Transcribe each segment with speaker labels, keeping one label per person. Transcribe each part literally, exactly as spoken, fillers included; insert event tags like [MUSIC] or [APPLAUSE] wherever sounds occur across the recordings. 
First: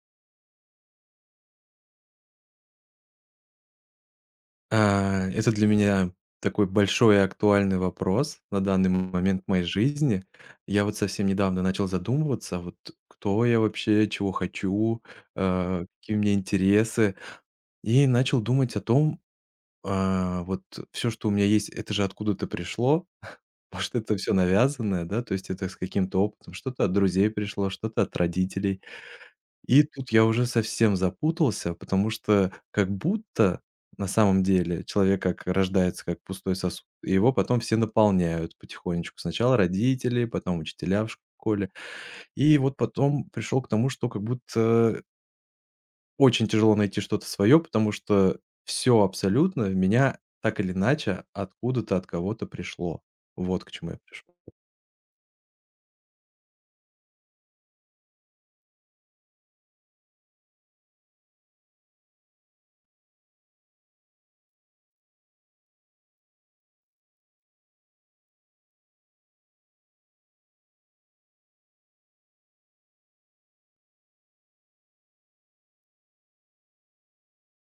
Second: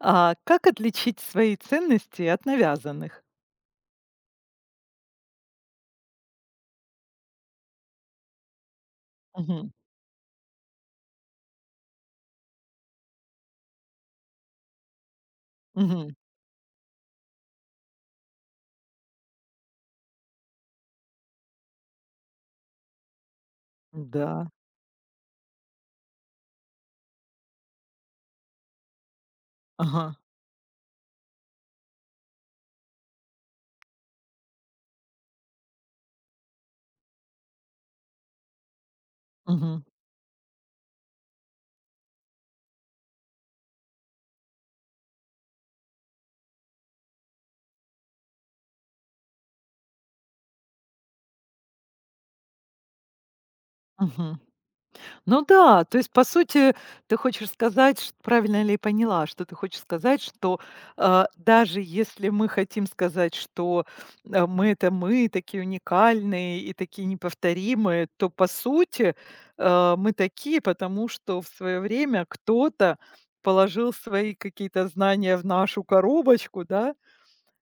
Speaker 1: А как отличить свои ценности от навязанных?
Speaker 2: А, это для меня такой большой и актуальный вопрос на данный момент моей
Speaker 1: Мгм.
Speaker 2: жизни. Я вот совсем недавно начал задумываться, вот кто я вообще, чего хочу, э,
Speaker 1: Мгм.
Speaker 2: какие у меня интересы. И начал думать о том, а, вот все, что у меня есть, это же откуда-то пришло. [LAUGHS] Может, это все
Speaker 1: Да.
Speaker 2: навязанное, да, то есть это с каким-то опытом. Что-то от друзей пришло, что-то от родителей. И тут
Speaker 1: Ага.
Speaker 2: я уже совсем запутался, потому что как будто на самом деле человек как рождается как пустой сосуд, и его потом все наполняют потихонечку. Сначала
Speaker 1: Мгм.
Speaker 2: родители, потом учителя в школе. И вот потом пришел к тому, что как будто очень тяжело найти что-то свое, потому что все абсолютно в меня так или иначе откуда-то от кого-то пришло. Вот к чему я пришел.
Speaker 1: Мгм. Ну да, то есть, по сути, ты хочешь сказать, ш правильно ли я поняла, что ты хочешь сказать, что, а, даже если мы хотим сказать, что, э, мы- это мы, такие уникальные и такие неповторимые, то, по сути, э, мы такие, потому что в свое время кто-то положил свои какие-то знания в нашу коробочку, да?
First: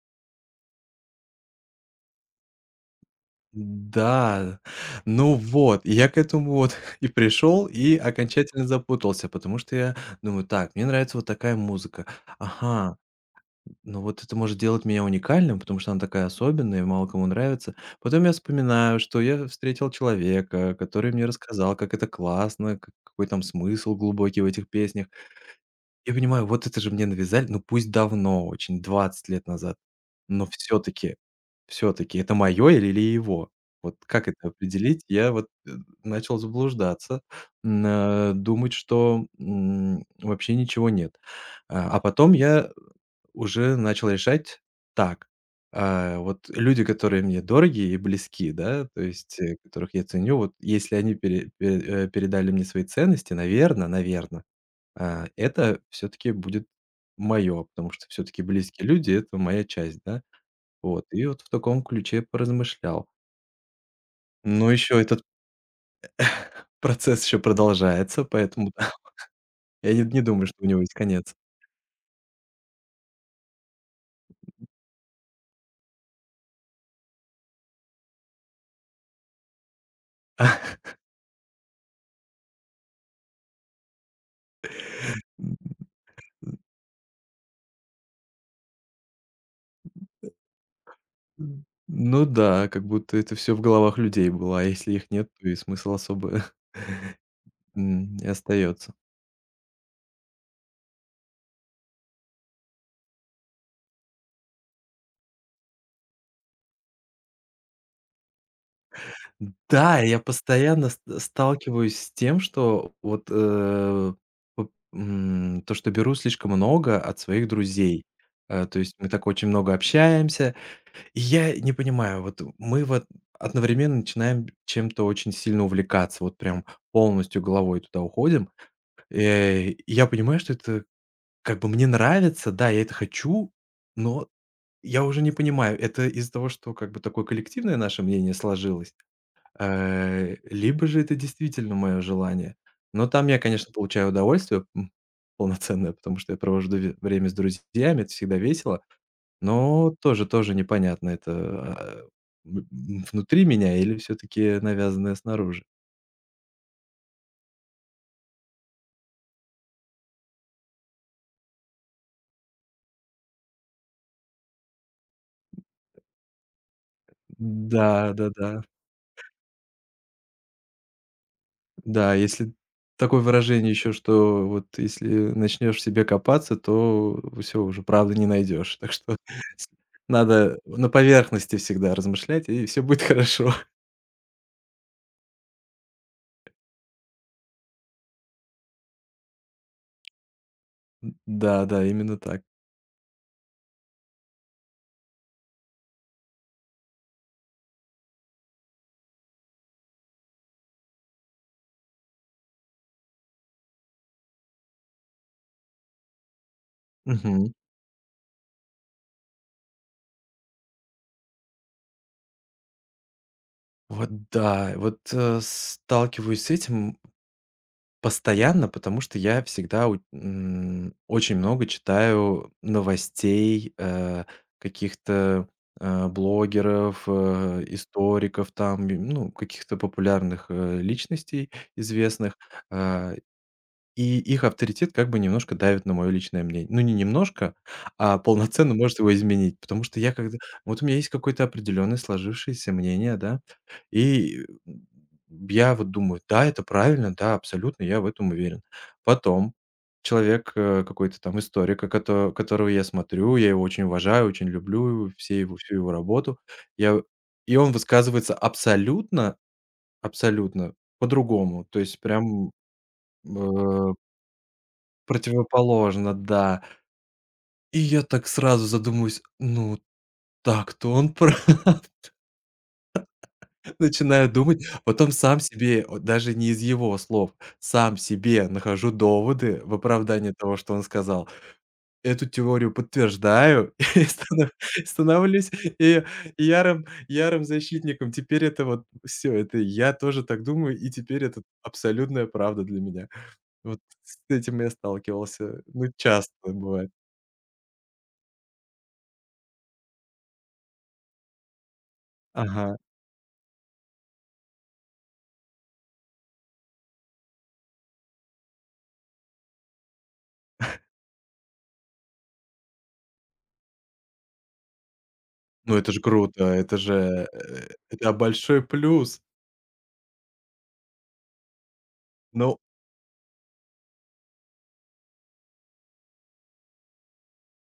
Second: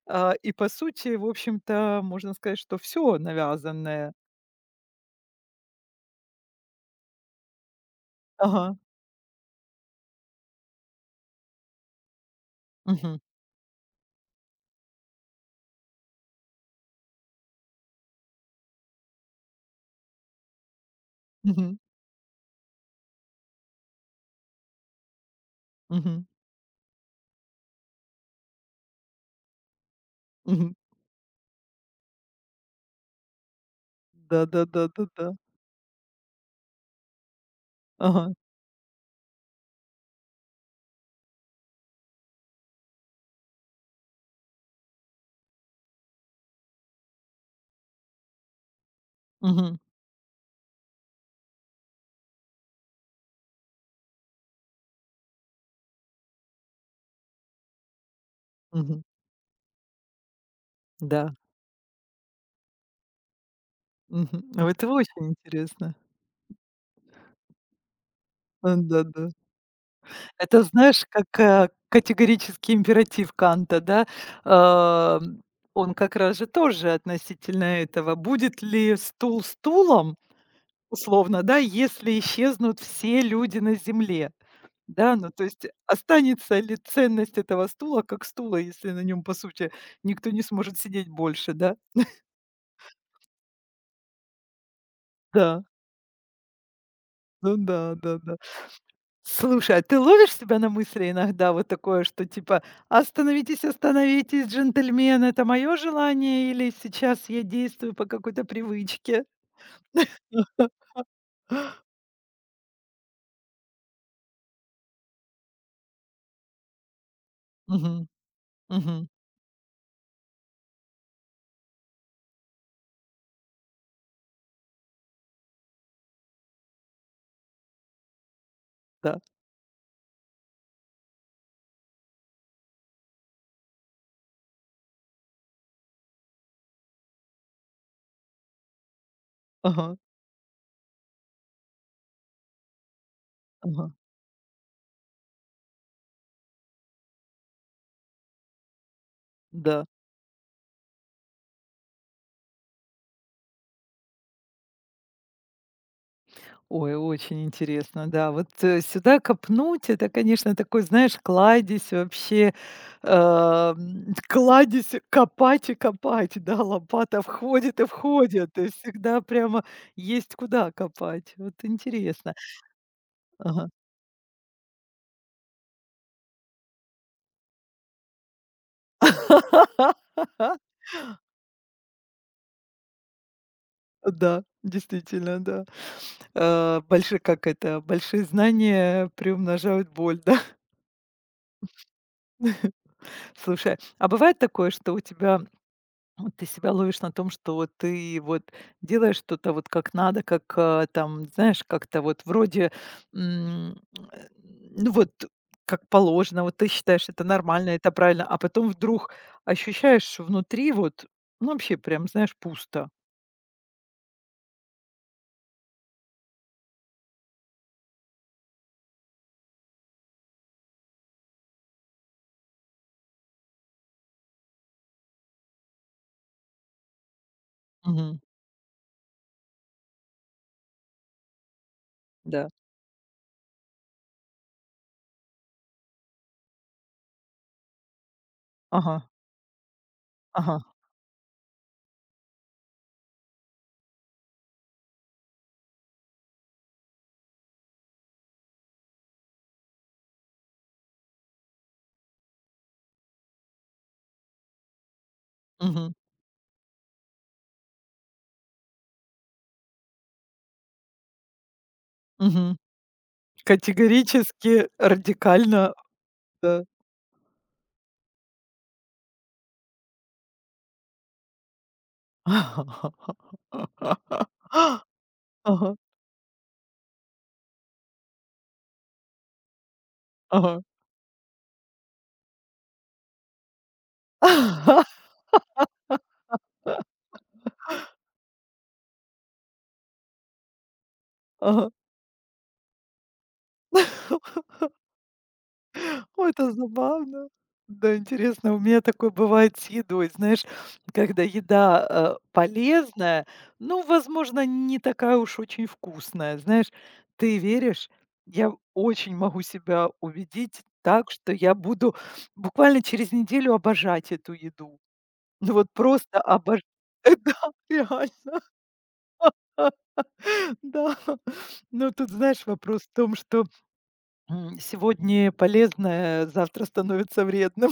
Speaker 1: А, и по сути, в общем-то, можно сказать, что все навязанное.
Speaker 2: Да, ну вот, и я к этому вот [LAUGHS] и пришел, и окончательно
Speaker 1: Ага.
Speaker 2: запутался, потому что я думаю: «Так, мне нравится вот такая музыка. Ага,
Speaker 1: Мгм.
Speaker 2: ну вот это может делать меня уникальным, потому что она такая особенная и мало кому нравится». Потом я вспоминаю, что я встретил человека, который мне рассказал,
Speaker 1: Мгм.
Speaker 2: как это классно, к какой там смысл глубокий в этих песнях. Я
Speaker 1: Мгм.
Speaker 2: понимаю, вот это же мне навязали, ну, пусть давно очень, двадцать лет назад, но
Speaker 1: Мгм.
Speaker 2: все таки все таки это мое или или его? Вот как это определить?
Speaker 1: Да-да-да-да-да.
Speaker 2: Я вот, э, начал заблуждаться, м,
Speaker 1: Ага.
Speaker 2: э, думать, что, м, вообще ничего нет. А, а потом я уже начал решать так: а, вот люди, которые мне дороги и близки, да, то есть, э,
Speaker 1: Мгм.
Speaker 2: которых я ценю, вот если они пере пе э, передали мне свои ценности, наверно наверно а, это все таки будет мое, потому что все таки близкие
Speaker 1: Мгм.
Speaker 2: люди — это моя часть, да. Вот, и
Speaker 1: Да.
Speaker 2: вот в таком ключе поразмышлял.
Speaker 1: Мгм. А
Speaker 2: Но
Speaker 1: вот это
Speaker 2: еще этот
Speaker 1: очень интересно.
Speaker 2: процесс еще продолжается, поэтому
Speaker 1: Э,
Speaker 2: [LAUGHS]
Speaker 1: да-да.
Speaker 2: я не не думаю, что
Speaker 1: Это,
Speaker 2: у него есть
Speaker 1: знаешь,
Speaker 2: конец.
Speaker 1: как, э, категорический императив Канта, да? Ам, он как раз же тоже относительно этого. Будет ли стул стулом,
Speaker 2: [LAUGHS]
Speaker 1: условно, да, если исчезнут все люди на Земле? Да, ну, то есть
Speaker 2: Н
Speaker 1: останется ли ценность этого стула как стула, если на нем, по сути, никто не сможет сидеть больше, да?
Speaker 2: ну да, как будто это все в головах людей было, а если их нет, то и
Speaker 1: Да,
Speaker 2: смысл особо, [LAUGHS]
Speaker 1: ну да,
Speaker 2: м, не
Speaker 1: да-да.
Speaker 2: остается.
Speaker 1: Слушай, а ты ловишь себя на мысли иногда вот такое, что типа: "Остановитесь, остановитесь, джентльмен, это мое желание или сейчас я действую по какой-то привычке?"
Speaker 2: Да, я постоянно ст э, сталкиваюсь с тем, что вот, э, п м, то, что беру слишком много от своих друзей.
Speaker 1: Мгм,
Speaker 2: Э, то есть мы
Speaker 1: мгм,
Speaker 2: так очень много общаемся, и я не понимаю, вот мы вот одновременно начинаем чем-то очень сильно увлекаться, вот прям полностью головой туда уходим.
Speaker 1: да,
Speaker 2: Э, и я понимаю, что это как бы мне нравится, да, я это хочу, но я уже не понимаю, это из-за того, что как бы такое коллективное наше мнение сложилось.
Speaker 1: ага,
Speaker 2: Э, либо же это действительно мое желание. Но там я, конечно,
Speaker 1: ага,
Speaker 2: получаю удовольствие, м, полноценное, потому что я провожу ве время с друзьями, это всегда весело,
Speaker 1: да.
Speaker 2: но тоже тоже непонятно, это, э, в м, внутри меня или все таки навязанное снаружи.
Speaker 1: Ой, очень интересно, да. Вот, э, сюда копнуть — это, конечно, такой, знаешь, кладезь вообще, эм, кладезь копать и копать, да, лопата входит и
Speaker 2: Да, да-да.
Speaker 1: входит,
Speaker 2: Да,
Speaker 1: и всегда прямо есть куда копать. Вот
Speaker 2: да,
Speaker 1: интересно.
Speaker 2: если такое
Speaker 1: Ага.
Speaker 2: выражение еще, что вот если начнешь в себе копаться, то все уже правды не найдешь. Так что [LAUGHS] с надо
Speaker 1: [LAUGHS]
Speaker 2: на поверхности всегда размышлять, и все будет [LAUGHS] хорошо.
Speaker 1: Да, действительно, да. Э, больши как это, большие знания приумножают боль, да.
Speaker 2: М, да-да, именно так.
Speaker 1: [LAUGHS] Слушай, а бывает такое, что у тебя Вот ты себя ловишь на том, что вот ты вот делаешь что-то вот как надо, как, а, там, знаешь, как-то вот вроде, м, э, ну вот как положено, вот ты считаешь это
Speaker 2: Мгм.
Speaker 1: нормально, это правильно, а потом вдруг ощущаешь внутри вот, ну вообще прям, знаешь, пусто.
Speaker 2: Вот да, вот, э, сталкиваюсь с этим постоянно, потому что я всегда у м, очень много читаю новостей, э, каких-то, э, блогеров, э,
Speaker 1: Мгм.
Speaker 2: историков там, и, ну, каких-то популярных, э, личностей известных.
Speaker 1: Да.
Speaker 2: Э И их авторитет как бы немножко давит на моё личное мнение. Ну, не немножко, а полноценно может
Speaker 1: Ага,
Speaker 2: его изменить. Потому что я когда
Speaker 1: ага.
Speaker 2: вот у меня есть какое-то определённое сложившееся мнение, да, и м, я вот думаю: «Да, это правильно, да, абсолютно, я в этом уверен». Потом человек, э, какой-то там историк, а, кото которого я смотрю, я его очень уважаю, очень люблю, все его всю его
Speaker 1: Мгм,
Speaker 2: работу. Я И он высказывается абсолютно абсолютно по-другому. То есть прям,
Speaker 1: мгм.
Speaker 2: э
Speaker 1: Категорически, радикально,
Speaker 2: противоположно, да.
Speaker 1: да.
Speaker 2: И я так сразу задумываюсь: «Ну, так-то он прав». [LAUGHS]
Speaker 1: [LAUGHS] Ага,
Speaker 2: Начинаю думать, потом сам
Speaker 1: ага.
Speaker 2: себе, вот даже не из его слов, сам себе нахожу доводы в оправдание того,
Speaker 1: Ага.
Speaker 2: что он сказал. Эту теорию подтверждаю [LAUGHS] и станов
Speaker 1: [LAUGHS]
Speaker 2: становлюсь и ярым ярым защитником. Теперь это вот все, это я тоже так думаю, и теперь это
Speaker 1: Ага.
Speaker 2: абсолютная правда для меня. Вот с этим я сталкивался, ну, часто
Speaker 1: Ой, это
Speaker 2: бывает.
Speaker 1: забавно. Да, интересно, у меня такое бывает с едой. Знаешь, когда еда, э,
Speaker 2: Ага.
Speaker 1: полезная, ну, возможно, не такая уж очень вкусная. Знаешь, ты веришь, я очень могу себя убедить так, что я буду буквально через неделю обожать эту еду. Ну, вот
Speaker 2: Ну, это же
Speaker 1: просто
Speaker 2: круто,
Speaker 1: обож,
Speaker 2: это
Speaker 1: [LAUGHS]
Speaker 2: же,
Speaker 1: да,
Speaker 2: э, это
Speaker 1: реально,
Speaker 2: большой плюс.
Speaker 1: [LAUGHS] да. Но тут, знаешь,
Speaker 2: Ну
Speaker 1: вопрос в том, что, м, сегодня полезное завтра становится вредным.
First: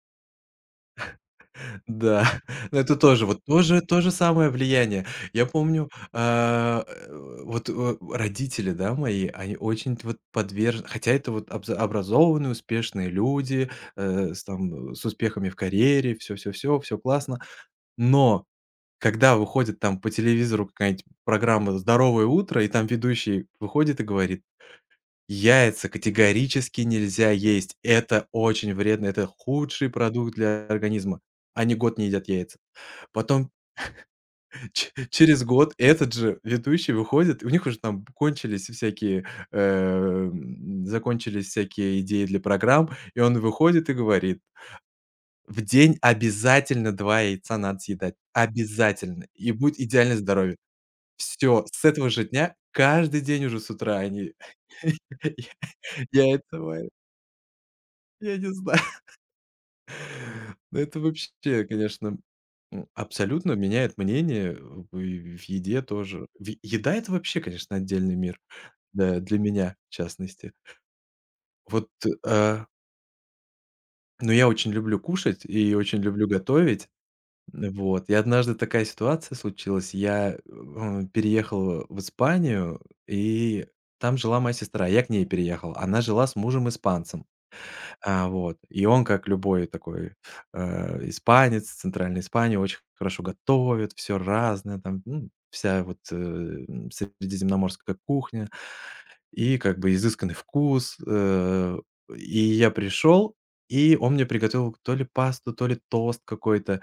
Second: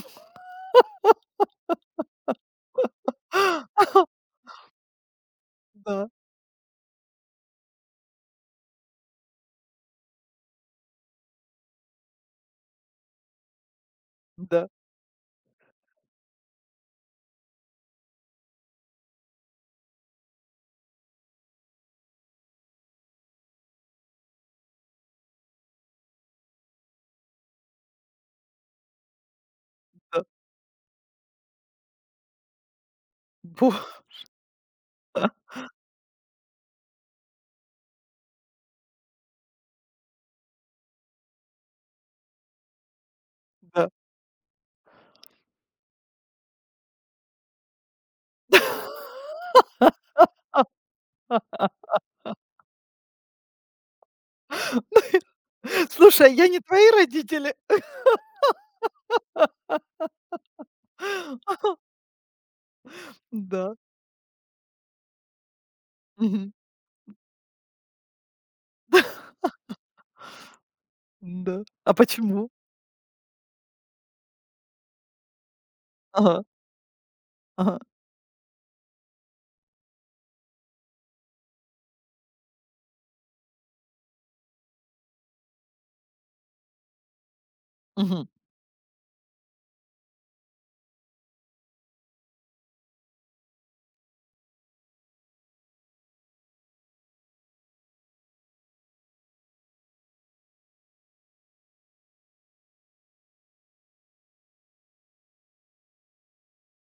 Speaker 2: да, [LAUGHS] но это тоже вот тоже то же самое влияние. Я
Speaker 1: [LAUGHS]
Speaker 2: помню,
Speaker 1: Да.
Speaker 2: а, э, вот, э, родители, да, мои, они очень т вот подвержены. Хотя это вот обза образованные, успешные люди, э, с
Speaker 1: Да,
Speaker 2: там, э, с успехами в карьере, все, все, все, все классно. Но когда выходит там по телевизору какая-нибудь программа «Здоровое утро», и там ведущий выходит и говорит: «Яйца категорически нельзя есть. Это очень вредно, это худший
Speaker 1: да,
Speaker 2: продукт для организма». Они год не едят яйца. Потом
Speaker 1: бо [LAUGHS]
Speaker 2: ч через год этот же ведущий выходит, и у них уже там кончились всякие, эм, закончились всякие идеи для программ, и он выходит
Speaker 1: да.
Speaker 2: и говорит: «В день обязательно два яйца надо съедать. Обязательно. И будет идеальное здоровье».
Speaker 1: А,
Speaker 2: Все с этого же дня каждый день уже с утра они [LAUGHS] я
Speaker 1: Слушай, а я
Speaker 2: яйца
Speaker 1: не
Speaker 2: варят.
Speaker 1: твои родители? [GASPS]
Speaker 2: Я не знаю. Ну, это вообще,
Speaker 1: [LAUGHS]
Speaker 2: конечно, м, абсолютно
Speaker 1: Да,
Speaker 2: меняет мнение в в еде тоже. В
Speaker 1: мгм,
Speaker 2: Еда — это вообще, конечно, отдельный мир, да, для меня, в частности.
Speaker 1: да.
Speaker 2: Вот,
Speaker 1: А почему?
Speaker 2: э, но я очень люблю кушать и очень люблю
Speaker 1: Ага,
Speaker 2: готовить.
Speaker 1: ага,
Speaker 2: Вот, и однажды такая ситуация случилась. Я, э, переехал в Испанию, и там жила моя сестра. Я к ней переехал. Она жила с мужем-испанцем.
Speaker 1: мгм,
Speaker 2: А, вот. И он, как любой такой, э, испанец центральной Испании, очень хорошо готовит, все разное там, ну, вся вот, э, м, средиземноморская кухня и как бы изысканный вкус. Э, и я пришел, и он мне приготовил то ли пасту, то ли тост какой-то,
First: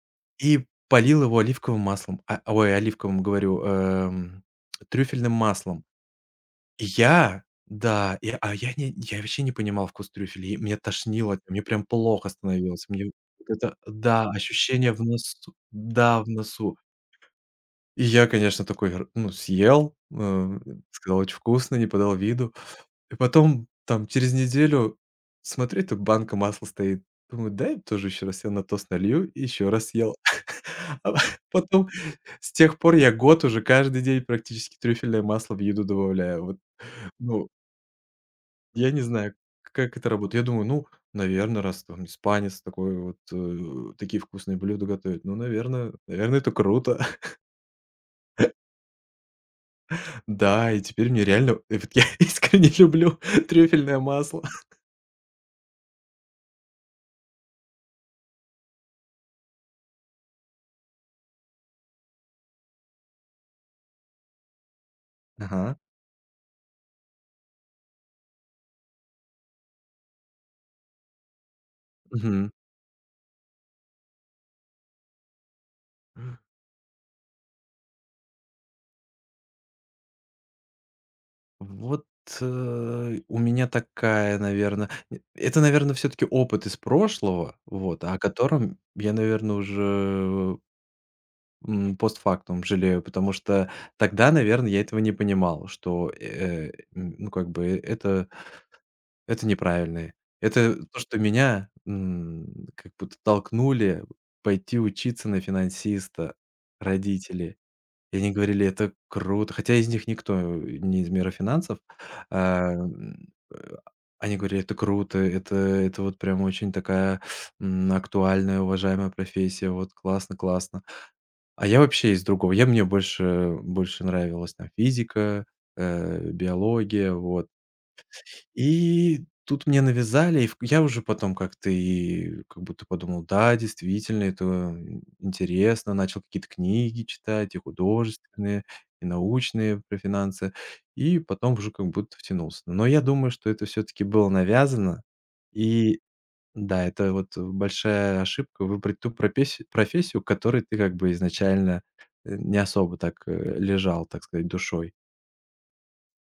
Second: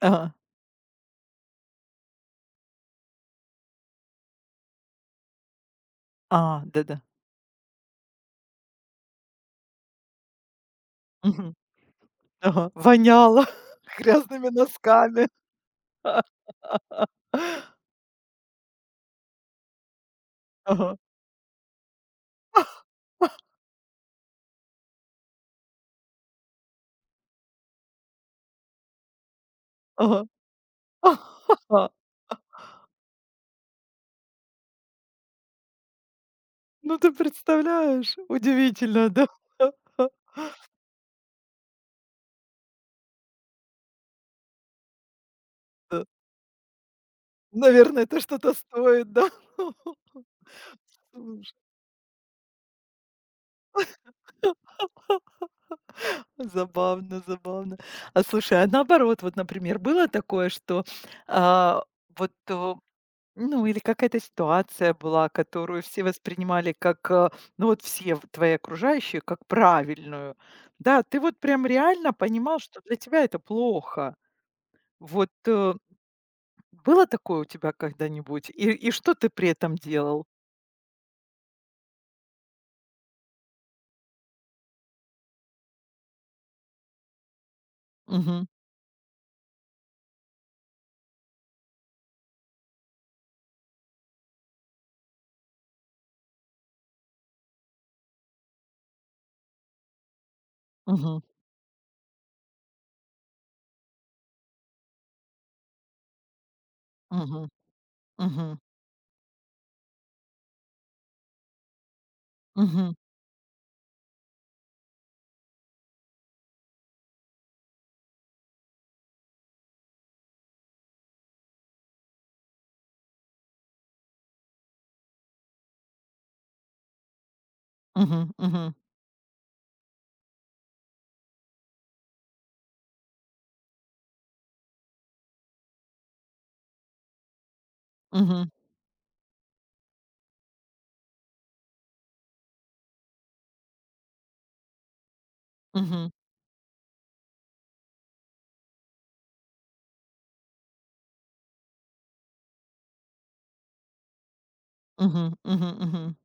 Speaker 1: ага,
Speaker 2: и полил его оливковым маслом. А, ой, оливковым говорю, эм, трюфельным маслом.
Speaker 1: а, да-да,
Speaker 2: Я? Да, и, а я не я вообще не понимал вкус трюфеля, и меня тошнило от него,
Speaker 1: мгм,
Speaker 2: мне прям плохо
Speaker 1: ага.
Speaker 2: становилось. Мне вот
Speaker 1: Воняло
Speaker 2: это да,
Speaker 1: [LAUGHS] грязными
Speaker 2: ощущение в
Speaker 1: носками.
Speaker 2: носу. Да, в
Speaker 1: [LAUGHS]
Speaker 2: носу. И я, конечно, такой р ну, съел, э,
Speaker 1: Ага,
Speaker 2: сказал: «Очень вкусно», не подал виду. И потом, там, через неделю смотрю, тут банка масла стоит. Думаю: «Дай тоже еще раз я на тост налью», и еще раз съел.
Speaker 1: ага,
Speaker 2: [LAUGHS] А потом,
Speaker 1: ага.
Speaker 2: с тех пор я год уже каждый день практически трюфельное масло в еду добавляю. Вот,
Speaker 1: Ну, ты
Speaker 2: ну
Speaker 1: представляешь?
Speaker 2: я не
Speaker 1: Удивительно, да.
Speaker 2: знаю, к как это
Speaker 1: [LAUGHS]
Speaker 2: работает. Я думаю, ну, наверное, раз там испанец такой вот, э, такие вкусные блюда готовит, ну, наверное, наверное, это круто. [LAUGHS]
Speaker 1: Наверное, это что-то стоит, да? [LAUGHS]
Speaker 2: Да, и теперь мне
Speaker 1: Слушай.
Speaker 2: реально и вот я [LAUGHS] искренне люблю [LAUGHS] трюфельное масло.
Speaker 1: Забавно, забавно. А слушай, а наоборот, вот, например, было такое, что, а, вот, э, ну, или какая-то ситуация была,
Speaker 2: Ага.
Speaker 1: которую все воспринимали как, э, ну, вот все в твои окружающие, как правильную. Да, ты вот прям реально
Speaker 2: Мгм.
Speaker 1: понимал, что для тебя это плохо. Вот, э, было такое у тебя когда-нибудь? И и что ты при этом делал?
Speaker 2: Вот, э, у меня такая, наверное, это, наверное, все таки опыт из прошлого, вот, о
Speaker 1: Мгм,
Speaker 2: котором я, наверное, уже М, постфактум жалею, потому что тогда, наверное, я этого не понимал, что, э, м, ну, как бы это это неправильно. Это то, что
Speaker 1: мгм,
Speaker 2: меня, м, как будто толкнули пойти учиться на финансиста
Speaker 1: мгм,
Speaker 2: родители. И они
Speaker 1: мгм,
Speaker 2: говорили: «Это круто». Хотя из них никто э, не из мира финансов. А,
Speaker 1: мгм,
Speaker 2: м, э, они говорили: «Это круто, это это вот прям очень такая, м, актуальная, уважаемая профессия. Вот классно, классно». А я вообще из другого. Я Мне больше больше нравилась там физика, э, биология, вот.
Speaker 1: мгм, мгм,
Speaker 2: И тут мне навязали, и в я уже потом как-то и как будто подумал: да, действительно, это, м, интересно. Начал какие-то книги читать, и
Speaker 1: мгм,
Speaker 2: художественные, и научные про финансы, и потом уже как будто втянулся. Но я думаю, что это все таки было навязано, и
Speaker 1: мгм,
Speaker 2: да, это вот большая ошибка — выбрать ту пропеси профессию, к которой ты как бы изначально, э, не особо так, э, лежал, так сказать, душой.
Speaker 1: мгм, мгм, мгм.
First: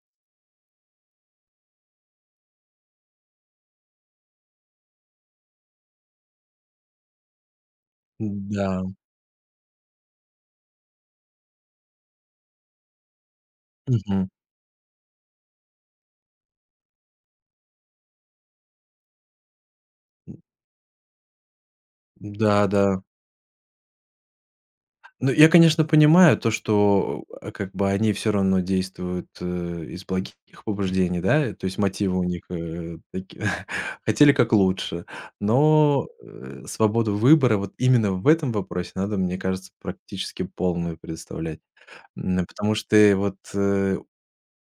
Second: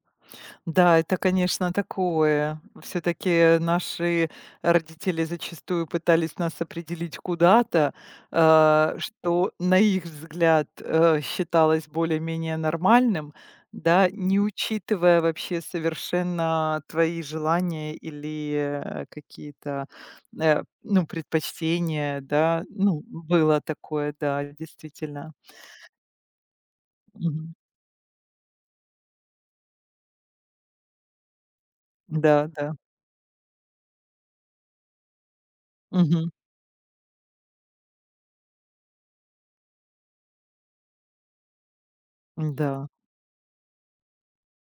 Speaker 1: Да, это, конечно, такое. Все-таки наши родители зачастую пытались нас определить куда-то,
Speaker 2: Да.
Speaker 1: э, что, на их взгляд, э, считалось более-менее нормальным, да,
Speaker 2: Мгм.
Speaker 1: не учитывая вообще совершенно твои желания или э, какие-то, э, ну, предпочтения, да.
Speaker 2: Да, да.
Speaker 1: Ну, было такое, да,
Speaker 2: Ну,
Speaker 1: действительно.
Speaker 2: я, конечно, понимаю то, что, э,
Speaker 1: Мгм.
Speaker 2: как бы они все равно действуют, э, из благих побуждений, да, э, то есть мотивы у них,
Speaker 1: Да, да.
Speaker 2: э, таки [LAUGHS] хотели как лучше. Но,
Speaker 1: Мгм.
Speaker 2: э, свободу выбора вот именно в этом вопросе надо, мне кажется, практически полную предоставлять. М, потому
Speaker 1: Да.
Speaker 2: что вот, э,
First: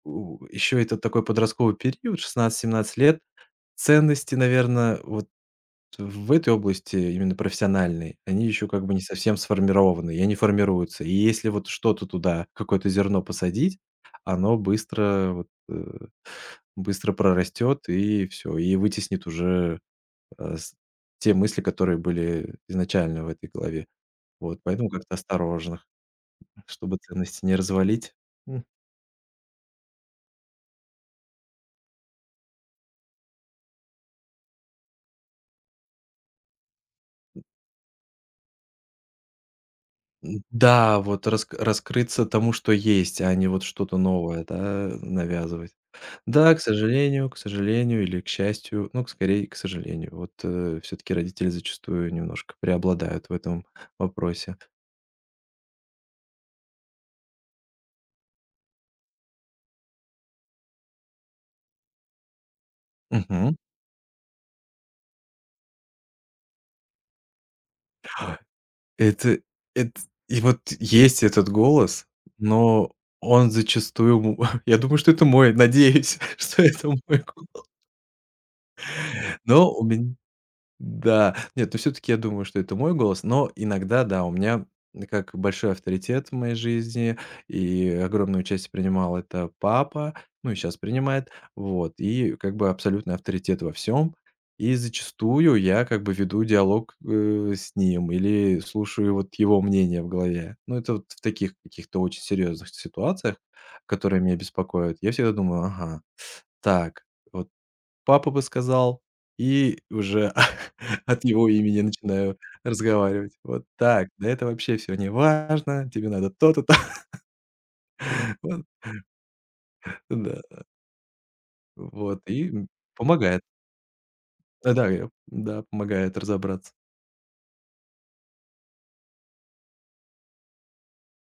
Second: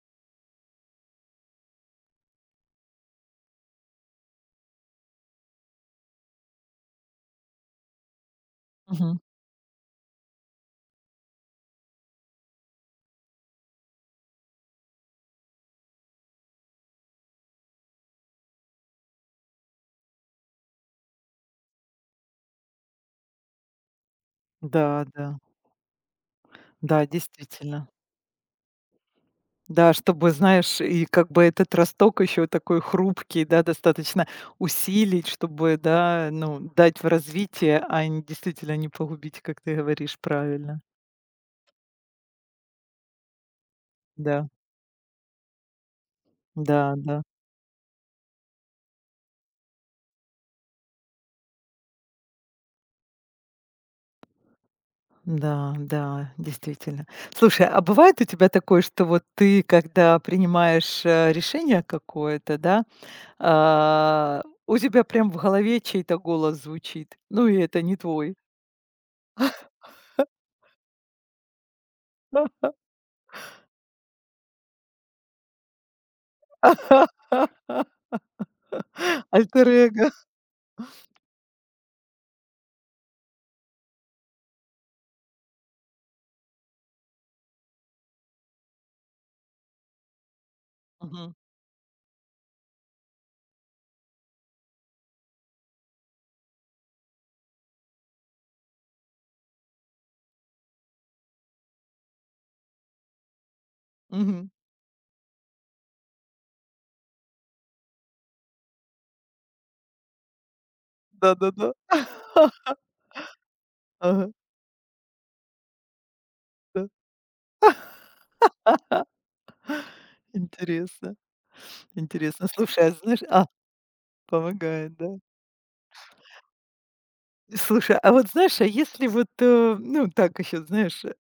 Speaker 2: у еще это такой подростковый период, шестнадцать-семнадцать лет. Ценности, наверное, вот в этой области, именно профессиональной, они еще как бы не
Speaker 1: Мгм.
Speaker 2: совсем сформированы, и они формируются. И если вот что-то туда, какое-то зерно посадить, оно быстро вот, э, быстро прорастет и все, и вытеснит уже, э, с те мысли, которые были изначально в этой голове. Вот, поэтому
Speaker 1: Да,
Speaker 2: как-то
Speaker 1: да.
Speaker 2: осторожно, чтобы
Speaker 1: Да,
Speaker 2: ценности не
Speaker 1: действительно.
Speaker 2: развалить.
Speaker 1: Да, чтобы, знаешь, и как бы этот росток еще такой хрупкий, да, достаточно усилить, чтобы, да, ну, дать в развитие, а не действительно не погубить, как ты говоришь
Speaker 2: М,
Speaker 1: правильно.
Speaker 2: да, вот раск раскрыться тому, что есть, а не вот что-то новое,
Speaker 1: Да,
Speaker 2: да, навязывать. Да, к
Speaker 1: да, да,
Speaker 2: сожалению, к сожалению или к счастью, ну, к скорее, к сожалению, вот, все таки родители зачастую немножко преобладают в этом вопросе.
Speaker 1: да, да, действительно. Слушай, а бывает у тебя такое, что вот ты, когда принимаешь э, решение какое-то, да,
Speaker 2: Мгм.
Speaker 1: а, у тебя прям в голове чей-то голос звучит, ну и это не твой,
Speaker 2: Это эт И вот есть этот голос,
Speaker 1: [LAUGHS]
Speaker 2: но он зачастую му [LAUGHS] я думаю, что это мой, надеюсь, [LAUGHS] что это мой голос.
Speaker 1: альтер
Speaker 2: Но у
Speaker 1: эго.
Speaker 2: меня Да, нет, ну все-таки я думаю, что это мой голос, но иногда, да, у меня как большой авторитет в моей жизни, и огромную часть принимал это папа, ну и сейчас принимает,
Speaker 1: Мгм.
Speaker 2: вот, и как бы абсолютный авторитет во всем, и зачастую я как бы веду диалог э, с ним или слушаю вот его мнение в голове. Ну это вот в таких каких-то очень серьезных ситуациях, которые меня
Speaker 1: Мгм.
Speaker 2: беспокоят, я всегда думаю, ага, так, вот Папа бы сказал, и уже [LAUGHS] от его
Speaker 1: Да-да-да.
Speaker 2: имени начинаю разговаривать. Вот так. Да
Speaker 1: Ага,
Speaker 2: это вообще все не важно, тебе надо то-то, то.
Speaker 1: да.
Speaker 2: [LAUGHS] Вот, да,
Speaker 1: Интересно,
Speaker 2: вот
Speaker 1: интересно.
Speaker 2: и, м,
Speaker 1: Слушай, а знаешь,
Speaker 2: помогает.
Speaker 1: а,
Speaker 2: Да-да,
Speaker 1: помогает,
Speaker 2: я
Speaker 1: да?
Speaker 2: да, помогает разобраться.
Speaker 1: Слушай, а вот знаешь, а если вот, э, ну, так еще, знаешь, э,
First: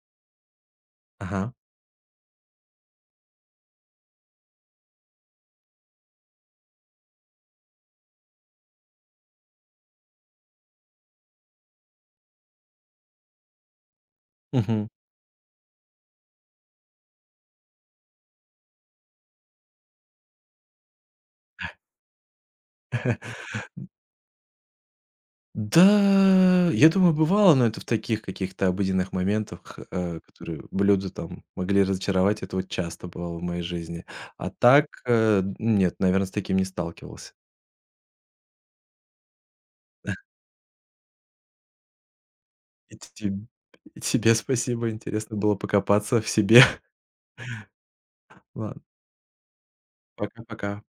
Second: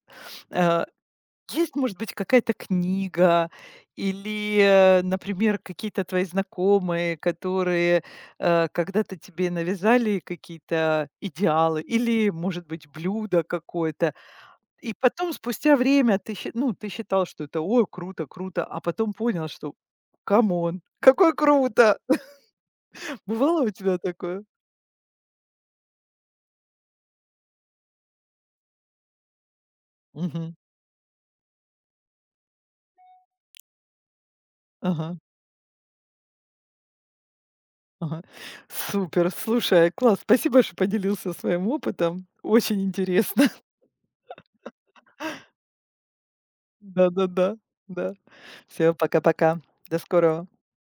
Speaker 1: а,
Speaker 2: Ага.
Speaker 1: есть, может быть, какая-то книга или, э, например, какие-то твои знакомые, которые, э, когда-то тебе навязали какие-то идеалы или, может быть, блюдо какое-то.
Speaker 2: Мгм.
Speaker 1: И потом, спустя время, ты, щи- ну, ты считал, что это, ой, круто, круто, а потом понял, что камон, какое круто! [LAUGHS]
Speaker 2: [LAUGHS]
Speaker 1: Бывало у тебя такое?
Speaker 2: Да, я думаю, бывало, но это в таких каких-то обыденных моментах, э,
Speaker 1: Мгм.
Speaker 2: которые блюда там могли разочаровать. Это вот часто бывало в моей жизни. А так,
Speaker 1: Ага,
Speaker 2: э, нет, наверное, с таким не сталкивался.
Speaker 1: ага. Супер, слушай, класс, спасибо, что поделился своим опытом. Очень
Speaker 2: И теб
Speaker 1: интересно. [LAUGHS]
Speaker 2: и тебе спасибо. Интересно было покопаться в себе.
Speaker 1: Да-да-да, да.
Speaker 2: [LAUGHS] Ладно,
Speaker 1: Все, пока-пока. До скорого.
Speaker 2: пока-пока.